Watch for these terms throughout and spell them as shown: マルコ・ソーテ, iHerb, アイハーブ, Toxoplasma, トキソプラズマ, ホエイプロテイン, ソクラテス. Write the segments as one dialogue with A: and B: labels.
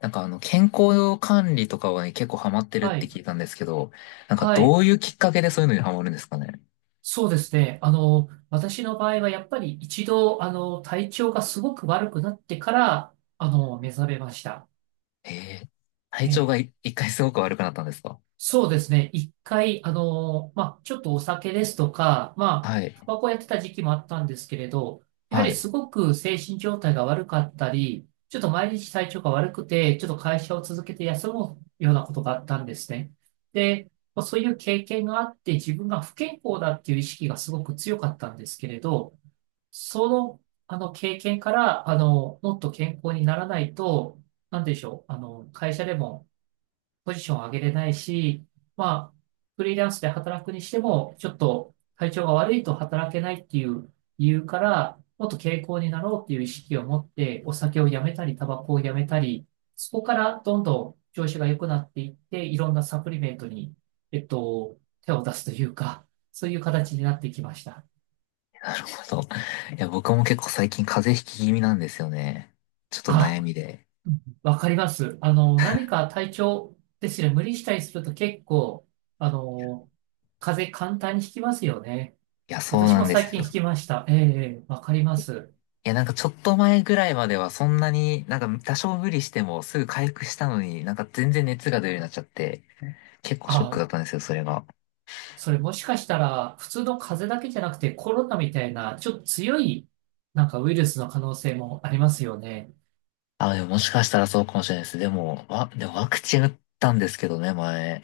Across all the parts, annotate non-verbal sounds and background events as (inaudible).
A: 健康管理とかはね、結構ハマってるっ
B: は
A: て
B: い。
A: 聞いたんですけど、なんか
B: は
A: ど
B: い。
A: ういうきっかけでそういうのにハマるんですかね。
B: そうですね。私の場合はやっぱり一度、体調がすごく悪くなってから、目覚めました。
A: へえ、体調
B: え
A: が
B: え、
A: い一回すごく悪くなったんですか？
B: そうですね。一回、まあ、ちょっとお酒ですとか、まあ、
A: は
B: タ
A: い。
B: バコやってた時期もあったんですけれど、やは
A: は
B: りす
A: い。
B: ごく精神状態が悪かったり、ちょっと毎日体調が悪くて、ちょっと会社を続けて休むようなことがあったんですね。で、まあそういう経験があって、自分が不健康だっていう意識がすごく強かったんですけれど、その、あの経験から、もっと健康にならないと、なんでしょう、会社でも、ポジションを上げれないし、まあ、フリーランスで働くにしても、ちょっと体調が悪いと働けないっていう理由から、もっと健康になろうっていう意識を持って、お酒をやめたり、タバコをやめたり、そこからどんどん調子が良くなっていって、いろんなサプリメントに、手を出すというか、そういう形になってきました。
A: なるほど。いや、僕も結構最近風邪ひき気味なんですよね。ちょっと
B: あ、
A: 悩みで。
B: わかります。何か体調ですね、無理したりすると結構、あの、風邪簡単にひきますよね。
A: いや、そう
B: 私
A: な
B: も
A: んで
B: 最
A: す
B: 近聞
A: よ。
B: きました。ええ、ええ、わかります。
A: いや、なんかちょっと前ぐらいまではそんなに、なんか多少無理してもすぐ回復したのに、なんか全然熱が出るようになっちゃって、結構ショック
B: あ、
A: だったんですよ、それが。
B: それもしかしたら、普通の風邪だけじゃなくてコロナみたいな、ちょっと強い、なんかウイルスの可能性もありますよね。
A: あ、でももしかしたらそうかもしれないです。でもワクチン打ったんですけどね、前。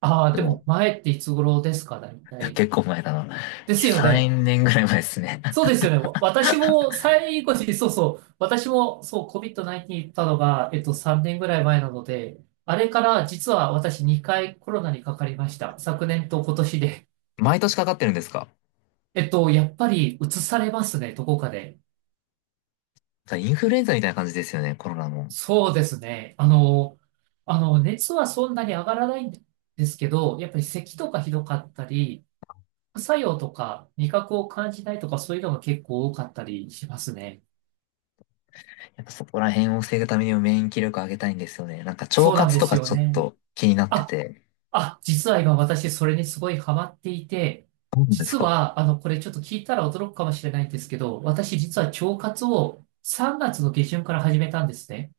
B: ああ、
A: で
B: で
A: も、
B: も前っていつ頃ですか、大
A: いや、
B: 体？
A: 結構前だな。
B: ですよね。
A: 3年ぐらい前ですね。
B: そうで
A: (laughs)
B: すよね。私も最後に、そうそう、私もそう COVID-19 行ったのが、3年ぐらい前なので、あれから実は私2回コロナにかかりました。昨年と今年で。
A: 毎年かかってるんですか？
B: やっぱり移されますね、どこかで。
A: だからインフルエンザみたいな感じですよね、コロナも。
B: そうですね。熱はそんなに上がらないんですけど、やっぱり咳とかひどかったり、副作用とか味覚を感じないとかそういうのが結構多かったりしますね。
A: やっぱそこら辺を防ぐためにも免疫力上げたいんですよね。なんか腸
B: そうなん
A: 活
B: で
A: と
B: す
A: か
B: よ
A: ちょっ
B: ね。
A: と気になって
B: あ、
A: て。
B: あ、実は今私それにすごいハマっていて、
A: そうなんです
B: 実
A: か？
B: は、これちょっと聞いたら驚くかもしれないんですけど、私実は腸活を3月の下旬から始めたんですね。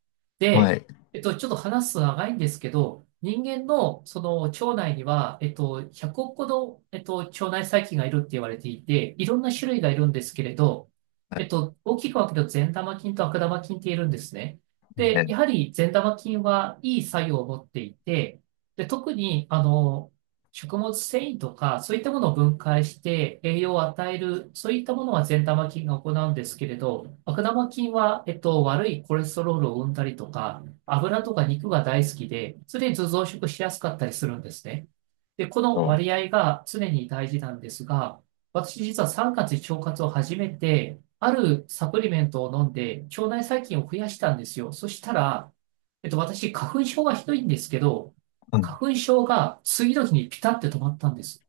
A: は
B: で、
A: い。
B: ちょっと話すの長いんですけど、人間のその腸内には、100億個の、腸内細菌がいるって言われていて、いろんな種類がいるんですけれど、
A: はい。
B: 大きく分けると善玉菌と悪玉菌っているんですね。
A: えっ
B: で、やはり善玉菌はいい作用を持っていて、で、特に、食物繊維とか、そういったものを分解して栄養を与える、そういったものは善玉菌が行うんですけれど、悪玉菌は、悪いコレステロールを生んだりとか、油とか肉が大好きで、常に増殖しやすかったりするんですね。で、こ
A: と、
B: の割合が常に大事なんですが、私実は3月に腸活を始めて、あるサプリメントを飲んで、腸内細菌を増やしたんですよ。そしたら、私、花粉症がひどいんですけど、
A: うん。
B: 花粉症が次の日にピタって止まったんです。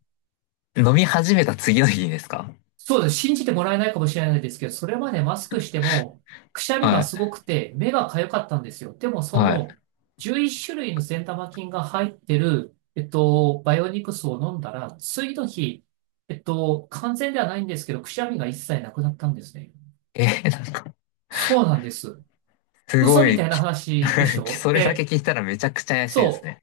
A: 飲み始めた次の日にですか？
B: そうです。信じてもらえないかもしれないですけど、それまでマスクしても、くしゃみ
A: は
B: が
A: い。
B: すごくて、目が痒かったんですよ。でも、
A: はい。
B: 11種類の善玉菌が入ってる、バイオニクスを飲んだら、次の日、完全ではないんですけど、くしゃみが一切なくなったんですね。
A: えーなんか、
B: そうなんです。
A: す
B: 嘘
A: ご
B: み
A: い、
B: たいな話でし
A: (laughs)
B: ょ、
A: それだけ
B: で、
A: 聞いたらめちゃくちゃ怪しいです
B: そ
A: ね。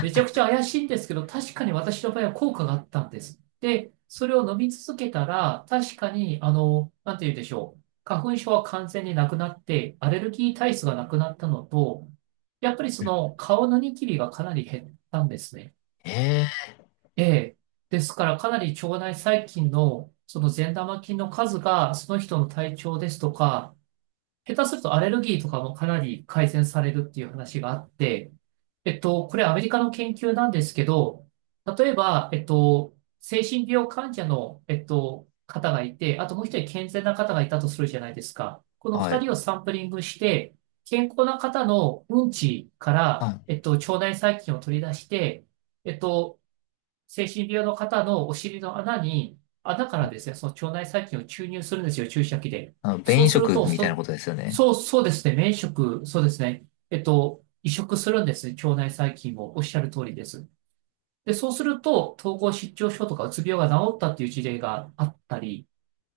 B: う。めちゃくちゃ怪しいんですけど、確かに私の場合は効果があったんです。で、それを飲み続けたら、確かに、なんて言うでしょう。花粉症は完全になくなって、アレルギー体質がなくなったのと、やっぱりその顔のニキビがかなり減ったんですね。
A: ええ。
B: ええ。ですから、かなり腸内細菌の、その善玉菌の数が、その人の体調ですとか、下手するとアレルギーとかもかなり改善されるっていう話があって、これアメリカの研究なんですけど、例えば、精神病患者の、方がいて、あともう一人健全な方がいたとするじゃないですか。この
A: は
B: 二
A: い。
B: 人をサンプリングして、健康な方のうんちから、
A: あ、
B: 腸内細菌を取り出して、えっと、精神病の方のお尻の穴に、穴からですね、その腸内細菌を注入するんですよ、注射器で。
A: あの、
B: そ
A: 便
B: う
A: 移
B: する
A: 植
B: と、
A: みたいなことですよね。
B: そうですね、免職、そうですね、移植するんですね、腸内細菌もおっしゃる通りです。で、そうすると、統合失調症とかうつ病が治ったっていう事例があったり、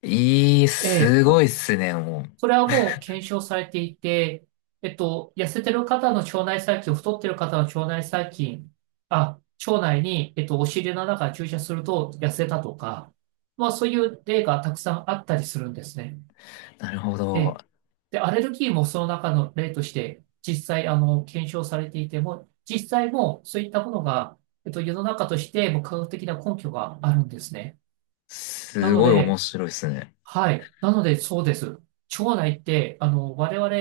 A: いい、
B: え
A: すご
B: え、
A: いっすね、も
B: それ
A: う。
B: はもう検証されていて、痩せてる方の腸内細菌、太ってる方の腸内細菌、あ、腸内に、お尻の中に注射すると痩せたとか、まあそういう例がたくさんあったりするんですね。
A: なるほ
B: え
A: ど。
B: え。で、アレルギーもその中の例として、実際、検証されていても、実際もそういったものが、世の中としても科学的な根拠があるんですね。な
A: す
B: の
A: ごい面
B: で、
A: 白いっすね。
B: はい。なので、そうです。腸内って、我々、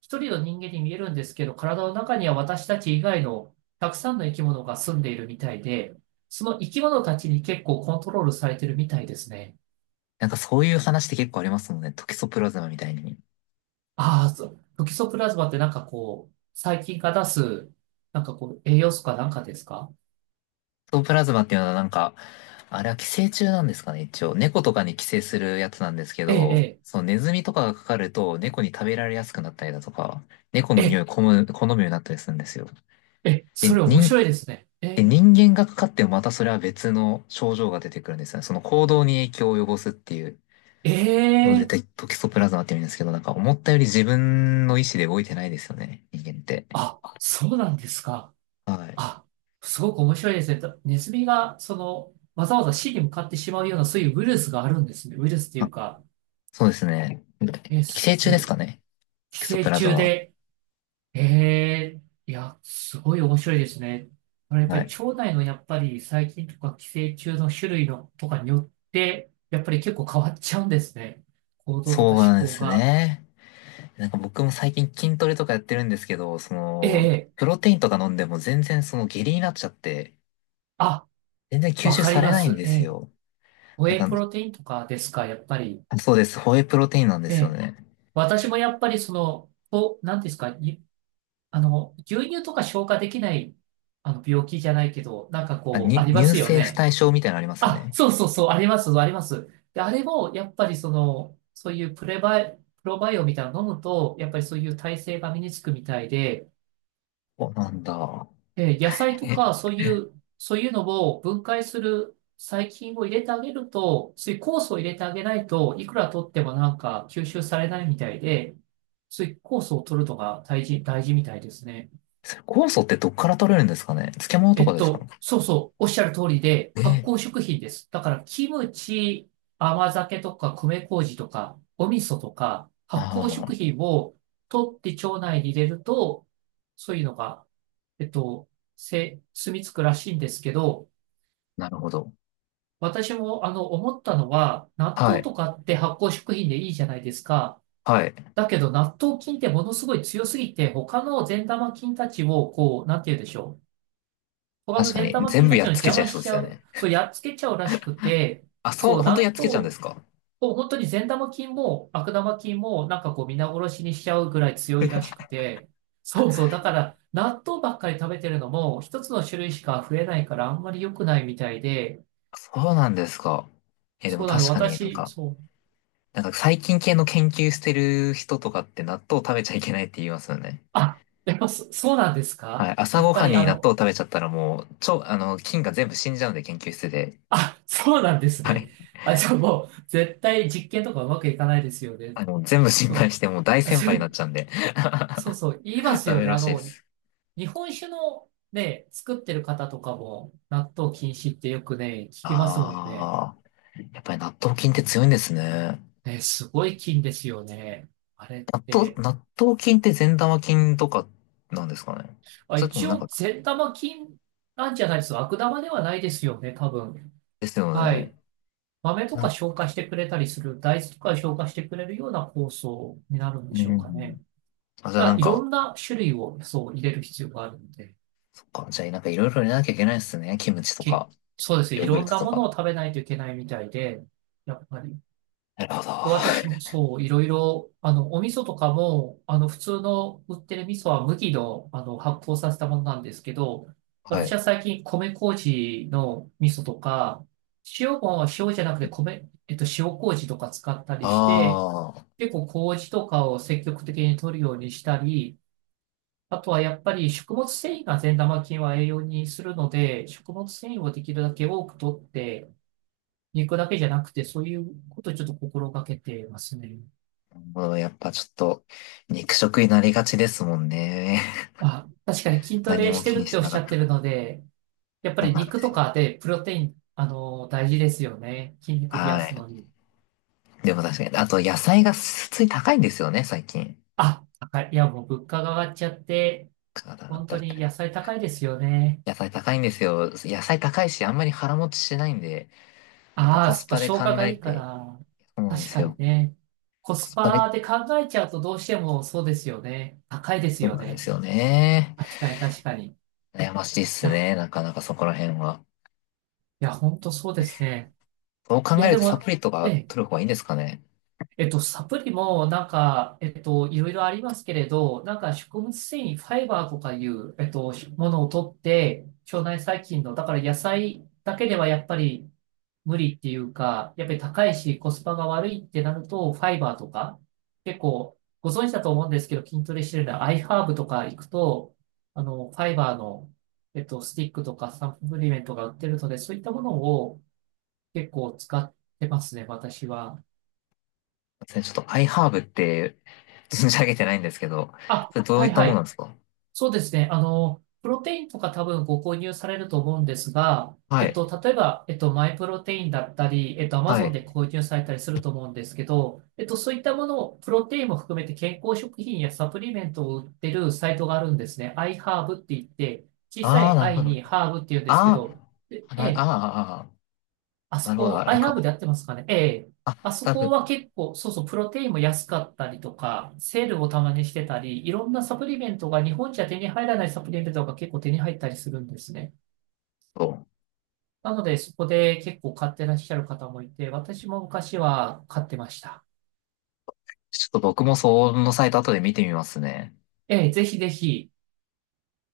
B: 一人の人間に見えるんですけど、体の中には私たち以外のたくさんの生き物が住んでいるみたいで、その生き物たちに結構コントロールされてるみたいですね。
A: なんかそういう話って結構ありますもんね。トキソプラズマみたいに。ト
B: ああ、そう。トキソプラズマってなんかこう、細菌が出す、なんかこう、栄養素かなんかですか？
A: キソプラズマっていうのはなんか、あれは寄生虫なんですかね、一応。猫とかに寄生するやつなんですけ
B: え
A: ど、
B: え、
A: そのネズミとかがかかると猫に食べられやすくなったりだとか、猫の
B: ええ、え
A: 匂い
B: え、
A: を好むようになったりするんですよ。
B: ええ、そ
A: で、
B: れ面
A: 人
B: 白いですね。
A: で、
B: え
A: 人間がかかってもまたそれは別の症状が出てくるんですよね。その行動に影響を及ぼすっていう
B: え、
A: の
B: え
A: で、
B: え、
A: テトキソプラズマって言うんですけど、なんか思ったより自分の意思で動いてないですよね、人間って。
B: あ、そうなんですか？
A: はい。
B: あ、すごく面白いですね。とネズミが、わざわざ死に向かってしまうような、そういうウイルスがあるんですね。ウイルスってい
A: あ、
B: うか、
A: そうですね。
B: え、
A: 寄生
B: す
A: 虫
B: ご
A: です
B: い。
A: かね、
B: 寄
A: トキソ
B: 生
A: プラズマ
B: 虫
A: は。
B: で、えいや、すごい面白いですね。これやっぱ
A: は
B: り
A: い。
B: 腸内のやっぱり細菌とか寄生虫の種類のとかによって、やっぱり結構変わっちゃうんですね。行動と
A: そ
B: か思
A: うなんで
B: 考
A: す
B: が。
A: ね。なんか僕も最近筋トレとかやってるんですけど、そ
B: え
A: の、
B: え、ええ、
A: プロテインとか飲んでも全然その下痢になっちゃって、
B: あ、
A: 全然吸
B: わ
A: 収
B: か
A: さ
B: り
A: れ
B: ま
A: ないん
B: す。
A: で
B: え
A: す
B: え、
A: よ。
B: ホ
A: なん
B: エイ
A: か、
B: プロテインとかですか、やっぱり？
A: そうです。ホエイプロテインなんで
B: え
A: すよ
B: え、
A: ね。
B: 私もやっぱりこう、なんていうんですか、牛乳とか消化できない、病気じゃないけど、なんかこう、ありま
A: 乳
B: すよ
A: 政不
B: ね。
A: 対症みたいなのありますよ
B: あ、
A: ね。
B: そうそうそう、あります、あります。で、あれも、やっぱりそういうプロバイオみたいなの飲むと、やっぱりそういう耐性が身につくみたいで、
A: お、なんだ。
B: え、野菜と
A: え、
B: か、そういうのを分解する細菌を入れてあげると、そういう酵素を入れてあげないといくら取ってもなんか吸収されないみたいで、そういう酵素を取るのが大事、大事みたいですね。
A: それ酵素ってどっから取れるんですかね？漬物とかですか？
B: おっしゃる通りで、発
A: ね
B: 酵
A: え、
B: 食品です。だから、キムチ、甘酒とか、米麹とか、お味噌とか、発酵
A: ああ、
B: 食品を取って腸内に入れると、そういうのが、えっと、せ、住み着くらしいんですけど、
A: なるほど。
B: 私も思ったのは、納
A: は
B: 豆と
A: い。
B: かって発酵食品でいいじゃないですか。
A: はい。
B: だけど、納豆菌ってものすごい強すぎて、他の善玉菌たちを、こう、なんて言うでしょう。トカゲ
A: 確か
B: 善
A: に。
B: 玉
A: 全
B: 菌
A: 部
B: たち
A: やっ
B: の
A: つけ
B: 邪
A: ちゃい
B: 魔
A: そ
B: し
A: うで
B: ち
A: す
B: ゃ
A: よ
B: う。
A: ね。
B: そう、やっつけちゃうらしくて、
A: あ、そう、
B: そう、
A: 本当にや
B: 納
A: っつけ
B: 豆
A: ちゃうんですか？
B: を本当に善玉菌も悪玉菌もなんかこう皆殺しにしちゃうぐらい強いらしく
A: (laughs)
B: て、そう、だから納豆ばっかり食べてるのも一つの種類しか増えないからあんまり良くないみたいで、
A: そうなんですか。え、でも
B: そうなの、
A: 確かになん
B: 私、
A: か、
B: そう、
A: なんか細菌系の研究してる人とかって納豆食べちゃいけないって言いますよね。
B: あ、やっぱそ、そうなんです
A: は
B: か？
A: い。朝
B: やっ
A: ご
B: ぱ
A: はん
B: り
A: に
B: あ
A: 納
B: の、
A: 豆食べちゃったらもう、超、あの、菌が全部死んじゃうんで研究室で。
B: あ、そうなんです
A: は
B: ね。
A: い。
B: あ、じゃあもう絶対実験とかうまくいかないですよね。
A: あの、全部心配
B: そ
A: してもう大
B: う。
A: 先輩になっちゃ
B: (laughs)
A: うんで
B: そうそう、言いま
A: (laughs)
B: す
A: ダ
B: よ
A: メ
B: ね。
A: らしいです。
B: 日本酒のね、作ってる方とかも、納豆禁止ってよくね、聞きますもんね。
A: ああ、やっぱり納豆菌って強いんですね。
B: ね、すごい菌ですよね。あれって。
A: 納豆菌って善玉菌とかなんですかね。
B: あ、
A: それとも
B: 一
A: なんか、
B: 応、善玉菌なんじゃないですか。悪玉ではないですよね、多分。
A: ですよ
B: はい。
A: ね。
B: 豆と
A: う
B: か
A: ん。
B: 消化してくれたりする、大豆とか消化してくれるような酵素になるんで
A: う
B: しょうか
A: ん。
B: ね。
A: あ、じゃ
B: だ
A: あ
B: か
A: な
B: ら
A: ん
B: いろ
A: か、
B: んな種類をそう入れる必要があるので、
A: そっか。じゃあなんかいろいろ入れなきゃいけないですね。キムチと
B: け、
A: か、
B: そうですね。
A: ヨ
B: い
A: ーグル
B: ろん
A: ト
B: な
A: と
B: もの
A: か。
B: を食べないといけないみたいで、やっぱり。
A: なるほど。
B: 私もいろいろ、お味噌とかも、普通の売ってる味噌は麦の、発酵させたものなんですけど、
A: は
B: 私
A: い。
B: は最近米麹の味噌とか、塩も塩じゃなくて米、塩麹とか使ったりして、
A: ああ、
B: 結構麹とかを積極的に取るようにしたり、あとはやっぱり食物繊維が善玉菌は栄養にするので、食物繊維をできるだけ多く取って、肉だけじゃなくて、そういうことをちょっと心がけてますね。
A: もうやっぱちょっと、肉食になりがちですもんね。
B: あ、確かに筋
A: (laughs)
B: ト
A: 何
B: レ
A: も
B: して
A: 気に
B: るっ
A: し
B: てお
A: て
B: っ
A: なか
B: しゃ
A: っ
B: っ
A: た
B: てる
A: ら。
B: ので、やっぱ
A: そう
B: り
A: なんで
B: 肉と
A: すよ。
B: かでプロテイン、大事ですよね。筋肉増や
A: は
B: す
A: い。
B: のに。
A: でも確かに、あと野菜が普通に高いんですよね、最近。
B: あ、高い。いや、もう物価が上がっちゃって、
A: だから
B: 本
A: だ
B: 当
A: っ
B: に
A: て
B: 野菜高いですよね。
A: 野菜高いんですよ。野菜高いし、あんまり腹持ちしないんで、やっぱ
B: あ
A: コ
B: あ、そ
A: ス
B: っか、
A: パで
B: 消
A: 考
B: 化が
A: え
B: いいか
A: て、
B: ら。
A: そうなんで
B: 確
A: す
B: かに
A: よ。
B: ね。コ
A: コ
B: ス
A: スパで、
B: パで考えちゃうとどうしてもそうですよね。高いです
A: そう
B: よ
A: なんで
B: ね。
A: すよね。
B: 確かに、確かに。
A: 悩ましいっす
B: や、
A: ね、なかなかそこら辺は。
B: いや、本当そうですね。
A: そう考
B: いや、
A: える
B: で
A: とサ
B: も、
A: プリと
B: え
A: か
B: え
A: 取る方がいいんですかね。
B: サプリも、いろいろありますけれど、食物繊維、ファイバーとかいう、ものを取って、腸内細菌の、だから野菜だけではやっぱり無理っていうか、やっぱり高いし、コスパが悪いってなると、ファイバーとか、結構、ご存知だと思うんですけど、筋トレしてるのは、アイハーブとか行くと、ファイバーの、スティックとかサプリメントが売ってるので、そういったものを結構使ってますね、私は。
A: すいませんちょっとアイハーブって存じ上げてないんですけど、
B: あ、
A: それどう
B: は
A: い
B: い
A: った
B: は
A: ものなん
B: い。
A: ですか？
B: そうですね。プロテインとか多分ご購入されると思うんですが、
A: はい。
B: 例えば、マイプロテインだったり、アマ
A: は
B: ゾン
A: い。
B: で購入されたりすると思うんですけど、そういったものを、プロテインも含めて健康食品やサプリメントを売ってるサイトがあるんですね。iHerb って言って、小さ
A: ああ、
B: い
A: なるほ
B: i
A: ど。あ
B: にハーブって言うんですけど、で
A: あ、
B: え
A: な、あー
B: え、
A: あー、あ
B: あ
A: ー
B: そ
A: なるほど、
B: こ、
A: あ
B: ア
A: れ
B: イハーブ
A: か。
B: でやってますかねええ。
A: あ、
B: あそ
A: 多
B: こ
A: く
B: は結構、プロテインも安かったりとか、セールをたまにしてたり、いろんなサプリメントが日本じゃ手に入らないサプリメントが結構手に入ったりするんですね。
A: そう。
B: なので、そこで結構買ってらっしゃる方もいて、私も昔は買ってました。
A: ちょっと僕もそのサイト後で見てみますね。
B: ええ、ぜひぜひ。